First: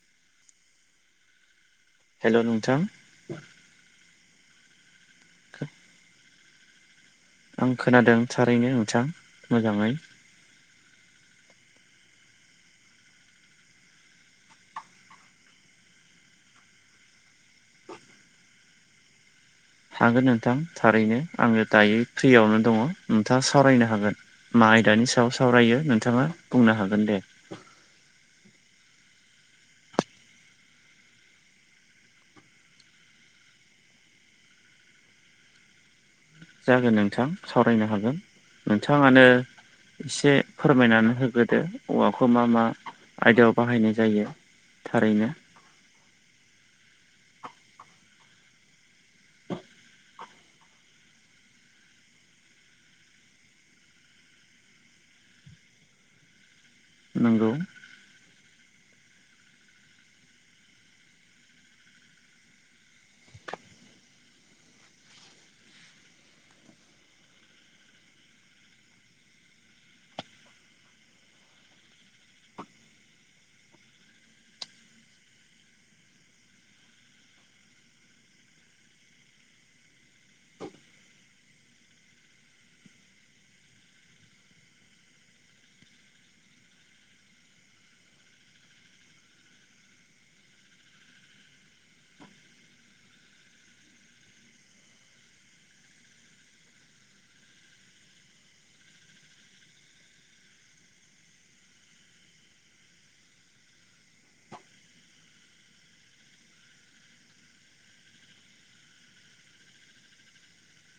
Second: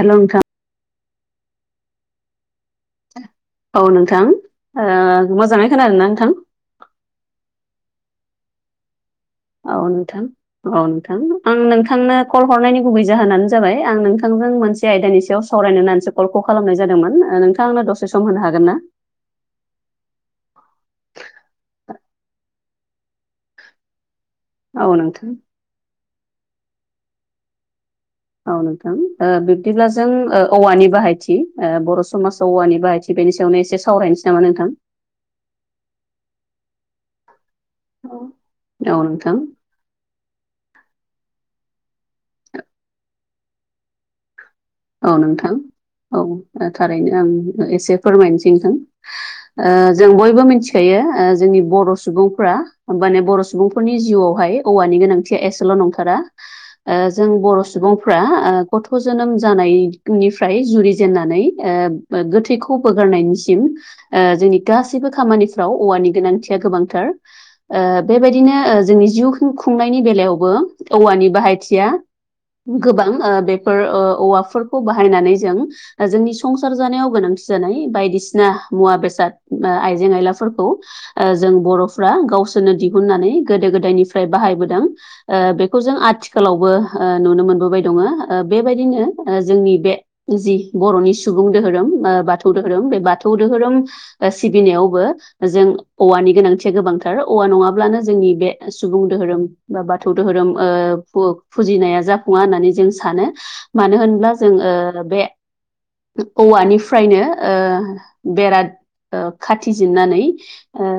हेल' नोंथां। हेल' नोंथां। [inaudible] औ नोंथां ओ मोजाङै खोनादों ना नोंथां? आं खोनादों थारैनो नोंथां। औ मोजाङै नोंथां। औ नोंथां, आं नोंथांनो कल हरनायनि गुबै जाहोनानो जाबाय आं नोंथांजों मोनसे से आयदानि सायाव सावरायनो होननानैसो कलखौ खालामनाय जादोंमोन। नोंथां आंनो दसे सम होनो हागोन ना? हागोन नोंथां थारैनो आङो दायो फ्रियावनो दङ' नोंथाङा सावरायनो हागोन। मा औ आयदानि नोंथां सायाव सावरायो नोंथाङा बुंनो हागोन दे। औ नोंथां बिब्दिब्ला जों औवानि बाहायथि बर' समाजाव औवानि बाहायथि बि बेनि सायावनो एसे सावरायनोसै नामा नोंथां? जागोन नोंथां सावरायनो हागोन औ नोंथाङानो नोंथां एसे फोरमायनानै होग्रोदो औवाखौ मा मा आयदायाव बाहायनाय जायो। औ थारैनो नोंथां औ थारैनो आं एसे फोरमायनोसै नोंथां जों बयबो मिथिखायो जोंनि बर' सुबुंफ्रा माने बर' सुबुंफोरनि जिउआवहाय औवानि गोनांथिया एसेल' नंथारा जों नंगौ बर' सुबुंफ्रा गथ' जोनोम जानायनिफ्राय जुरिजेननानै गोथैखौ बोगारनायनिसिम जोंनि गासैबो खामानिफ्राव औवानि गोनांथिया गोबांथार। बेबायदिनो जोंनि जिउ खुंनायनि बेलायावबो औवानि बाहायथिया गोबां बेफोर औवाफोरखौ बाहायनानै जों जोंनि संसार जानायाव गोनांथि जानाय बायदिसिना मुवा बेसाद आइजें आयलाफोरखौ जों बर'फ्रा गावसोरनो दिहुननानै गोदो गोदायनिफ्राय बाहायबोदों बेखौ जों आथिखालावबो नुनो मोनबोबाय दङ। बेबायदिनो जोंनि बे जि बर'नि सुबुं दोहोरोम बाथौ दोहोरोम बे बाथौ दोहोरोम सिबिनायावबो जों औवानि गोनांथिया गोबांथार औवा नङाब्लानो जोंनि बे सुबुं दोहोरोम बा बाथौ दोहोरोम फुजिनाया जाफुङा होननानै जों सानो। मानो होनब्ला जों बे औवानिफ्रायनो बेरा खाथि जिरनानै ओ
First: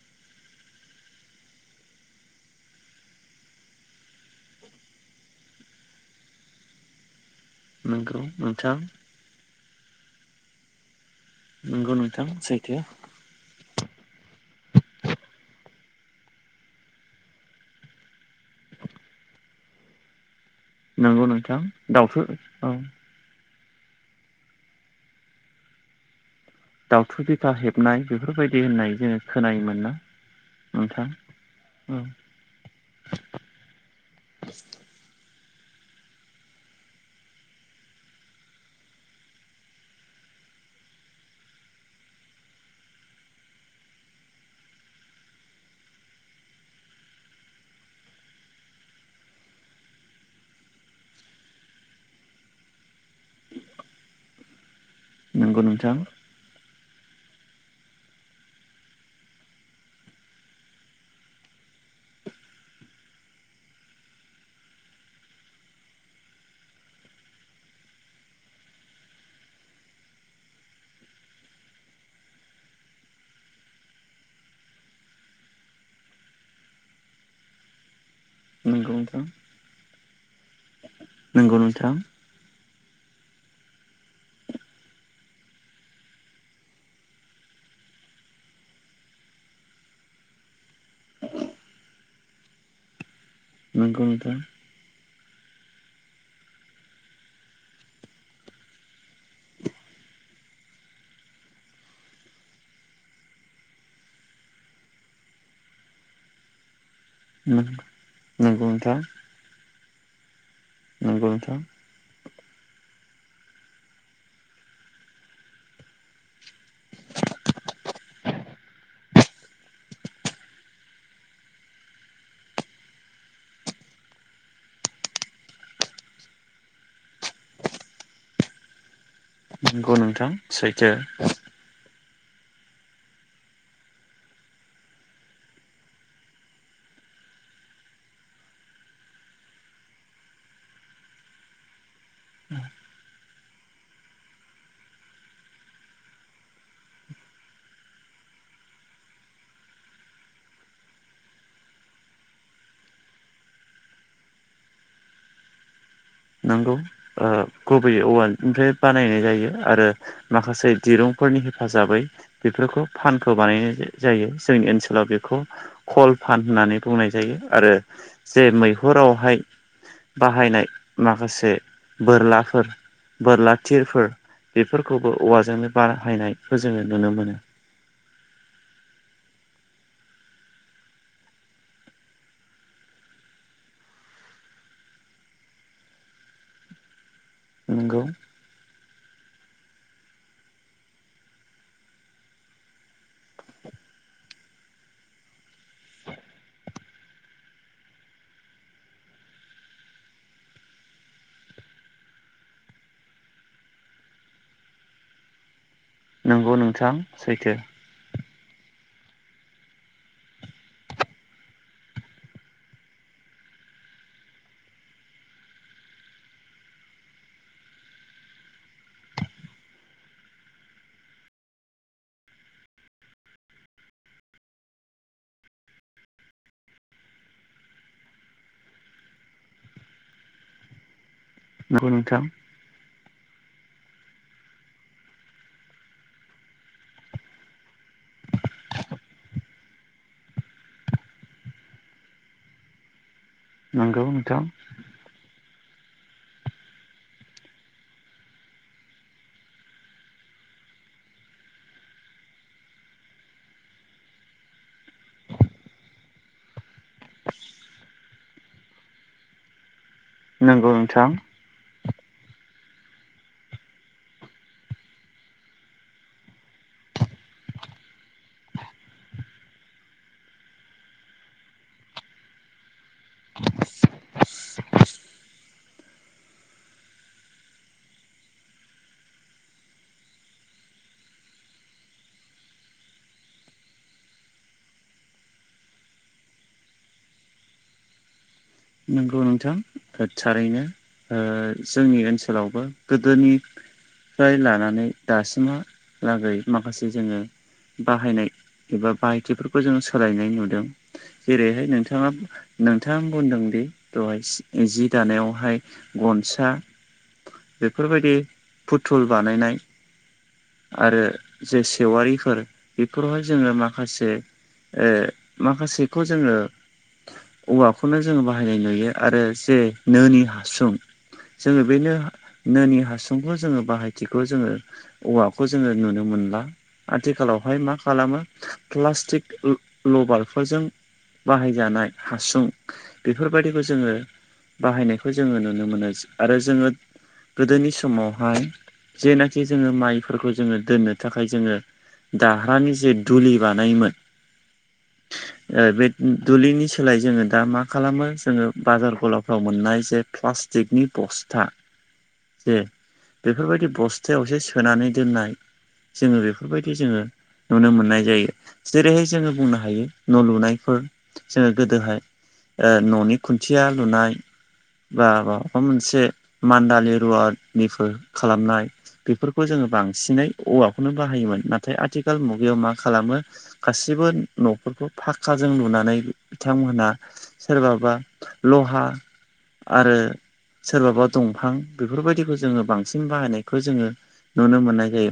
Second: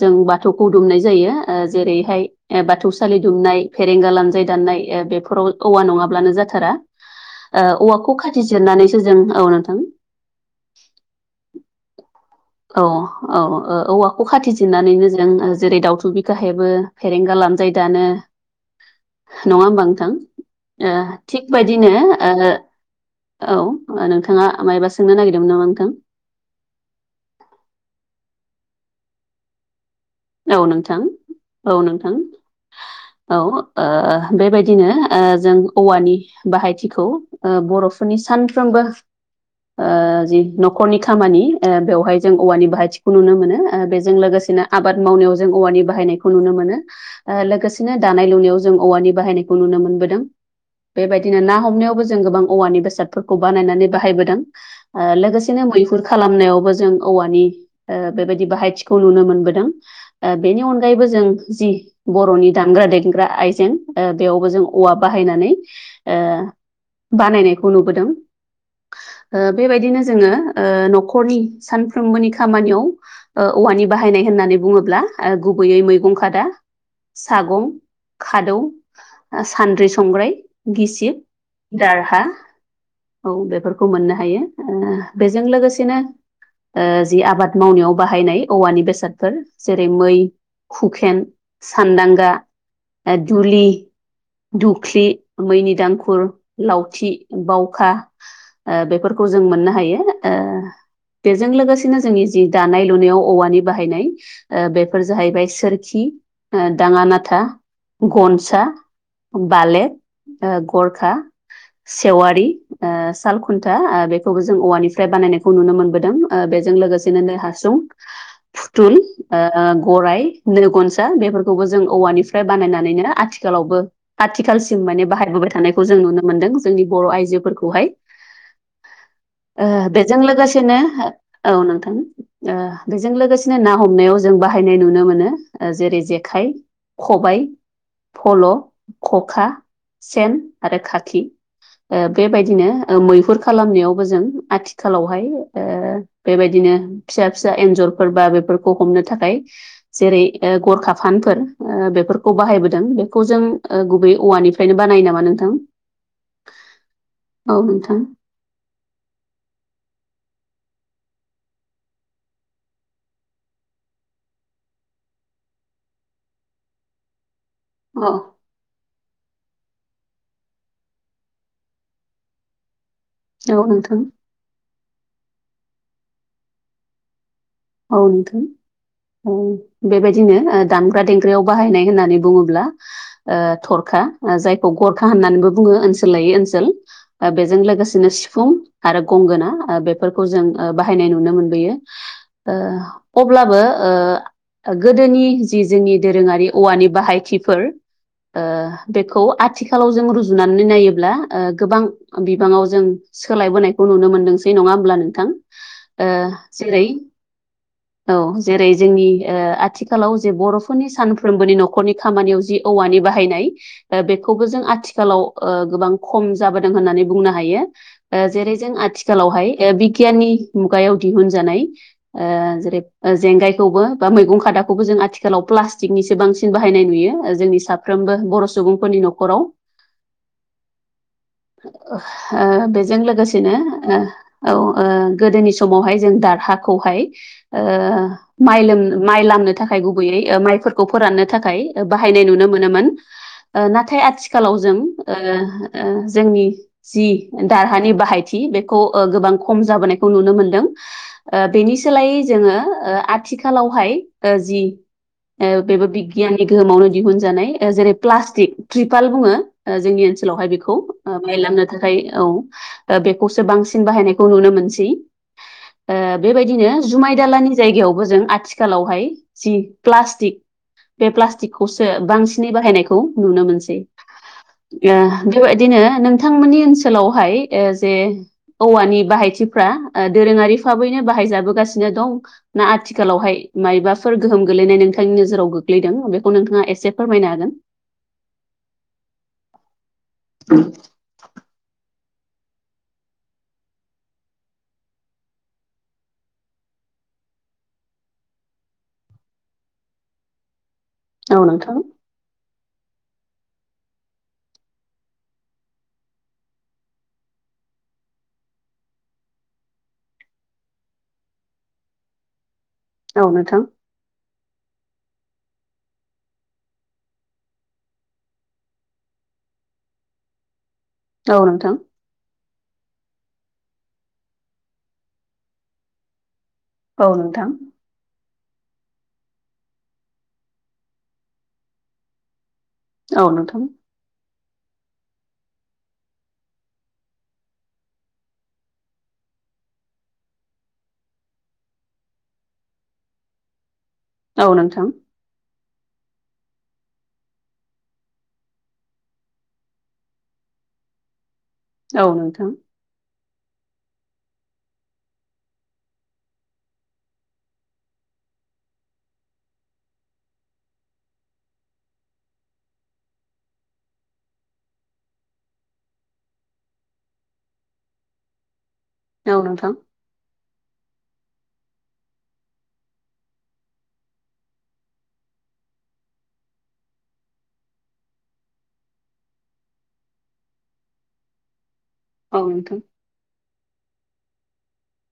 जों बाथौखौ दुमनाय जायो जेरैहाय बाथौसालि दुमनाय फेरेंगा लानजाय दाननाय बे बेफोराव औवा नङाब्लानो जाथारा औवाखौ नंगौ खाथि नोंथां जिरनानैसो जों औ नोंथां नंगौ नोंथां सैथो औ औ औवाखौ खाथि जिरनानैनो जों जेरै, दाउथु बिख हेबो, फेरेंगा लानजायो दानो नङा होमबाथ नोंथांओ नंगौ थिग नोंथां बायदिनो दाउथु औ औ नोंथाङा मायबा सोंनो नागिरदोंमोन नामा नोंथां? दाावथु बिखा हेबनाय बेफोरबायदि होननाय जोङो खोनायोमोना औ नोंथां औ नोंथां। औओ बेबायदिनो ओ जों औवानि बाहायथिखौ बर'फोरनि सानफ्रोमबो जि न'खरनि खामानि बेवहाय जों औवानि बाहायथिखौ नुनो मोनो। बेजों लोगोसे आबाद मावनायाव जों औवानि बाहायनायखौ नुनो मोनो। लोगोसेनो दानाय -लुनायाव जों औवानि बाहायनायखौ नुनो मोनबोदों। बेबायदिनो ना हमनायावबो जों गोबां औवानि बेसादफोरखौ बानायनानै बाहायबोदों नंगौ लोगोसेनो नोंथां मैहुर खालामनायावबो जों औवानि बेबायदि बाहायथिखौ नुनो मोनबोदों। ओ बेनि अनगायैबो जों जि बर'नि दामग्रा -देग्रा आइजें बेयावबो जों औवा बाहायनानै बानायनायखौ नुबोदों। बेबायदिनो जोङो न'खरनि सानफ्रोमबोनि खामानियाव औवानि बाहायनाय होननानै बुङोब्ला गुबैयै मैगं खादा, सागं खादौ, नंगौ नोंथां सानद्रि -संग्राय, गिसिब, नंगौ नोंथां दारहा औ बेफोरखौ मोननो हायो। बेजों लोगोसेनो जि आबाद मावनायाव बाहायनाय औवानि बेसादफोर जेरै, मै, हुखेन, सानदांगा, दुलि नंगौ नोंथां दुख्लि, मैनि दांगुर, लावथि, बावखा बेफोरखौ जों मोननो हायो। ओ बेजों लोगोसेनो जोंनि जि दानाय लुनायाव औवानि बाहायनाय ओ बेफोर जाहैबाय सोरखि ओ दाङा नाथा गनसा नंगौ नोंथां बालेक ओ गरखा नंगौ नोंथां सेवारि ओ साल खुन्था बेखौबो जों औवानिफ्राय बानायनायखौ नुनो मोनबोदों ओ बेजों लोगोसेनो नों फुथल ओ गराइ नो गनसा बेफोरखौबो जों औवानिफ्राय बानायनानैनो आथिखालावबो आथिखालसिम माने बाहायबोबाय थानायखौ जों नुनो मोनदों जोंनि बर' आइजोफोरखौहाय। ओ नंगौ बेजों नोंथां लोगोसेनो सैथो औ नोंथां ओ बेजों लोगोसेनो ना हमनायाव जों बाहायनाय नुनो मोनो ओ जेरै जेखाइ खबायाइ फल' खखा सेन आरो खाखि ओ बेबायदिनो मैहुर खालामनायावबो जों आथि आथिखालावहाय ओ बेबायदिनो फिसा फिसा एन्जरफोर बा बेफोरखौ हमनो थाखाय जेरै ओ गरखा फानफोर ओ बेफोरखौ बाहायबोदों बेखौ जों गुबै औवानिफ्रायनो बानायो नामा नोंथां? नंगौ ओ औ नोंथां गुबैयै वाल ओमफ्राय बानायनाय जायो आरो माखासे दिरुंफोरनि हेफाजाबै बेफोरखौ फानखौ बानायनाय जायो जोंनि ओनसोलाव बेखौ कल फान होननानै बुंनाय जायो आरो अ। जे मैहुरावहाय बाहायनाय माखासे बोरलाफोर बोरला औ नोंथां थिरफोर बेफोरखौबो औवाजोंनो बाहायनायखौ जोङो नुनो मोनो। औ नोंथां। बेबायदिनो दामग्रा देंग्रायाव बाहायनाय होननानै बुङोब्ला ओ थरखा जायखौ गरखा होननानैबो बुङो ओनसोल लायै ओनसोल ओ बेजों नंगौ लोगोसेनो सिफुं आरो गंगोना ओ बेफोरखौ जों ओ बाहायनाय नुनो मोनबोयो। ओ अब्लाबो ओ ओ गोदोनि जि जोंनि दोरोङारि औवानि बाहायथिफोर ओ बेखौ आथिखालाव जों रुजुनानै नायोब्ला ओ गोबां बिबाङाव जों सोलायबोनायखौ नुनो मोनदोंसै नङा होमब्ला नोंथां ओ औ' जेरै नोंथां सैथो। औ जेरै जोंनि ओ आथिखालाव जे बर'फोरनि सानफ्रोमबोनि न'खरनि खामानियाव जि औवानि बाहायनाय ओ बेखौबो जों आथिखालाव ओ गोबां खम जाबोदों होननानै बुंनो हायो। ओ जेरै जों आथिखालावहाय ओ बिगियाननि मुगायाव दिहुनजानाय ओ जेरै जेंगायखौबो बा मैगं खादाखौबो जों आथिखालाव प्लास्टिकनिसो बांसिन बाहायनाय नुयो जोंनि साफ्रोमबो बर' सुबुंफोरनि न'खराव नंगौ [unintelligible] ओ नोंथां हे बेस जों लोगोसेनो ओ औ ओ गोदोनि समावहाय जों दारहााखौहाय ओ माइ लो-माइ लामनो थाखाय गुबैयै माइफोरखौ फोराननो थाखाय बाहायनाय नुनो मोनोमोन। ओ नाथाय नंगौ नोंथां आथिखालाव जों ओ-ओ जोंनि जि दारहानि बाहायथि बेखौ ओ गोबां खम जाबोनायखौ नुनो मोनदों। ओ बेनि सोलायै जोङो ओ आथिखालावहाय जि ओ बेबो बिगियाननि गोहोमावनो दिहुनजानाय जेरै प्लास्टिक तरिपाल बुङो जोंनि ओनसो ओनोलावहाय नंगौ बेखौ नोंथां बायांनो थाखाय औ बेखौसो बांसिन बाहायनायखौ नुनो मोनसै। ओ बेबायदिनो जुमाय दालानि जायगायावबो जों आथिखालावहाय जि प्लास्टिक बे प्लास्टिकखौसो बांसिनै बाहायनायखौ नुनो मोनसै। ओ बेबायदिनो नोंथांमोननि ओनसोलावहाय ओ जे औवानि बाहायथिफ्रा ओ दोरोङारि फाबैनो बाहायजाबोगासिनो दं। ना आथिखालावहाय मायबाफोर गोहोम गोलैनाय नोंथांनि नोजोराव गोग्लैदों बेखौ नोंथाङा एसे फोरमायनो हागोन। [unintelligible] नोंगौ नोंथां गो थारैनो। ओ जोंनि ओनसोलावबो गोदोनि फ्राय लानानै दासिमहालागै माखासे जोङो बाहायनाय एबा बाहायथिफोरखौ जों सोलायनाय नुदों। हागोन जेरैहाय नोंथाङा नोंथां बुंदों। बे दहाय जि दानायावहाय गनसा‌। बेफोरबायदि फुथुल बानायनाय। आरो जे सेवारिफोर बेफोरबो औ नोंथां औ जोङो नोंथां माखासे ओ माखासेखौ जोङो औवाखौनो जोङो बाहायनाय नुयो आरो जे नोोनि हासुं जोङो बेनो नोनि हासुंखौ जोङो बाहायथिखौ जोङो औवाखौ जोङो नुनो मोनला औ नोंथां आथिखालावहाय मा खालामो प्लास्टिक लबारफोरजों बाहायजानाय हासुं औ नोंथां बेफोरबायदिखौ जोङो बाहायनायखौ जोङो नुनो मोनो आरो जोङो गोदोनि समावहाय जेनाखि जोङो माइफोरखौ जोङो दोननो थाखाय जोङो दाह्रानि जे दुलि बानायोमोन। औ नोंथां। ओ बे दुलिनि सोलाय जोङो दा मा खालामो जोङो बाजार गलाफ्राव मोननाय जे प्लासटि जेकनि बस्था। औ नोंथां जे बेफोरबायदि बस्थायावसो सोनानै दोननाय जोङो बेफोरबायदि जोङो नुनो मोननाय जायो जेरैहाय जोङो बुंनो हायो न' लुनायफोर जोङो गोदोहाय ओ न'नि खुन्थिया लुनाय बा माबा मोनसे मान्दालि रुवानिफोर खालामनाय बे औ खौ जोङो नोंथां बांसिनै औवाखौनो बाहायोमोन नाथाय आथिखाल मुगायाव मा खालामो। गासिबो न'फोरखौ फखाजों लुनानै बिथांमोनहा सोरबाबा लहा आरो सोरबाबा दंफां बेफोरबायदिखौ औ जोङो नोंथां बांसिन बाहायनायखौ जोङो नुनो मोननाय जायो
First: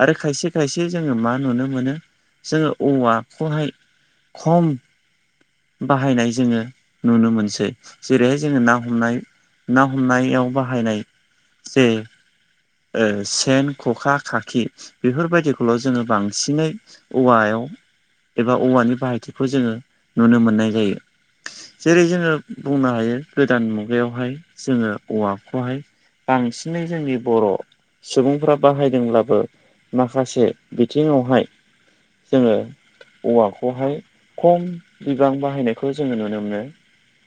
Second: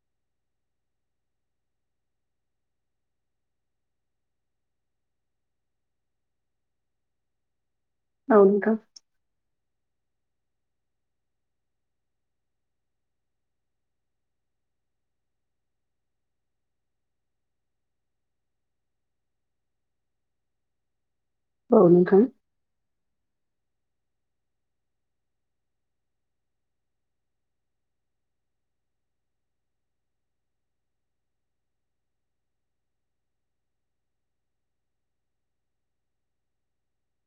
आरो खायसे खायसे जोङो मा नुनो मोनो। जोङो औवाखौहाय खम बाहायनाय जोङो नुनो मोनसै औ जेरैहाय जोङो ना हमनाय ना हमनायाव बाहायनाय जे ओ सि सेन ख'खा खाखि बेफोरबायदिखौल' जोङो बांसिनै औवायाव। एबा औवानि बाहायथिखौ जोङो नुनो मोननाय जायो जेरै नोंथां जोङो बुंनो हायो गोदान मुगायावहाय जोङो औवाखौहाय बांसिनै जोंनि बर' सुबुंफ्रा बाहायदोंब्लाबो माखासे बिथिङावहाय जोङो औवाखौहाय खम बिबां बाहायनायखौ जोङो नुनो मोनो।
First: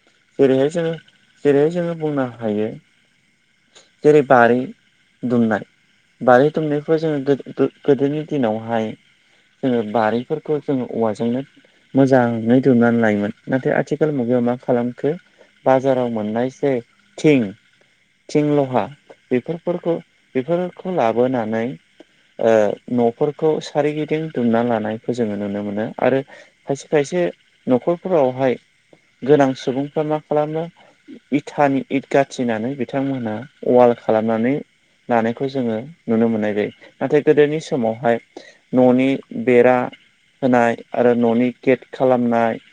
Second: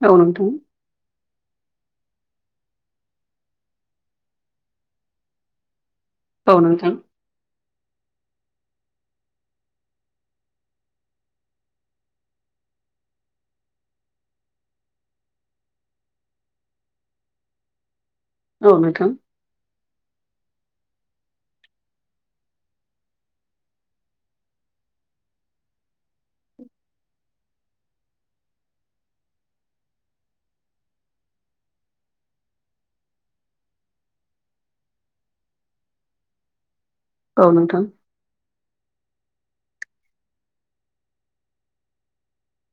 औ नोंथां जेरैहाय जोङो जेरै जोङो बुंनो हायो जेरै बारि दुमनाय। बारि औ नोंथां दुमनायखौ जोङो गो-गो-गोदोनि दिनावहाय जोङो बारिफोरखौ जोङो औवाजोंनो मोजाङै दुमनानै लायोमोन नाथाय आथिखाल मुगायाव मा खालाम खो बाजाराव मोननाय जे थिं। थिं औ लहा नोंथां बेफोरखौ बेफोरखौ लाबोनानै ओ न'फोरखौ सोरगिदिं दुमना लानायखौ जोङो नुनो मोनो आरो खायसे खायसे न'खरफोरावहाय गोनां सुबुंफ्रा मा खालामो इथानि इद गाथिनानै बिथांमोनहा अवाल खालामनानै लानायखौ जोंङो नुनो मोननाय जायो नाथाय औ गोदोनि नोंथां समावहाय न'नि बेरा होनाय आरो न'नि केेट खालामनाय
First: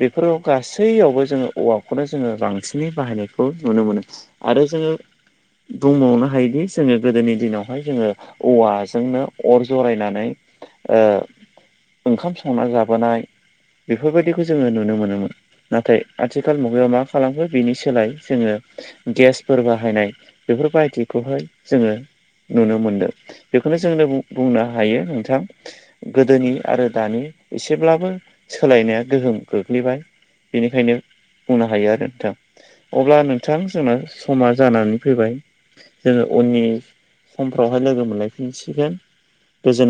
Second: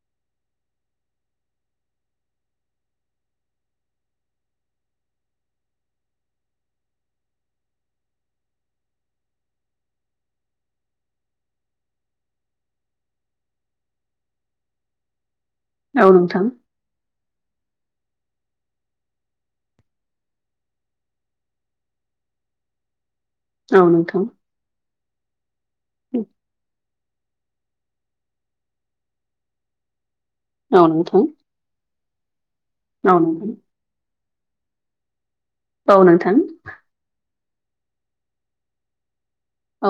बेफोराव गासैयावबो जोंङो औवाखौनो जोंङो बांसिनै बाहायनायखौ नुनो मोनो आरो जोंङो। बुंबावनो हायोदि जोंङो गोदोनि दिनावहाय जोंङो औवाजोंनो अर जरायनानै ओ ओंखाम संना जाबोनाय बेफोरबायदिखौ जोंङो नुनो मोनोमोन नाथाय औ नोंथां औ नोंथां आथिखाल मुगायाव मा खालामखो बिनि सोलाय जोंङो। गेसफोर बाहायनाय बेफोरबायदिखौहाय जोंङो नुनो मोनदों बेखौनो औ नोंथां औ जोंनो नोंथां बुंनो हायो नोंथां गोदोनि आरो दानि एसेब्लाबो सोलायनाया गोहोम गोग्लैबाय बेनिखायनो औ नोंथां बुंनो हायो आरो नोंथां अब्ला नोंथां जोंना समा जानानै फैबाय औ जोंङो नोंथां उननि समफ्रावहाय लोगो मोनलायफिनसिगोन।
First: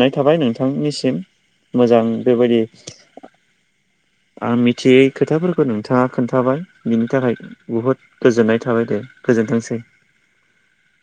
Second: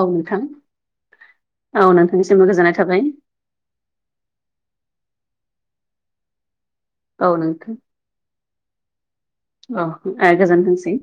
औ नोंथां थाबाय नोंथांनिसिम औ मोजां नोंथांनिसिमबो बेबायदि गोजोननाय थाबाय आं मिथियै खोथाफोरखौ नोंथाङा खोन्थाबाय बिनि औ थाखाय नोंथां बहुद गोजोननाय थाबाय दे गोजोनथोंसै औ गोजोनथोंसै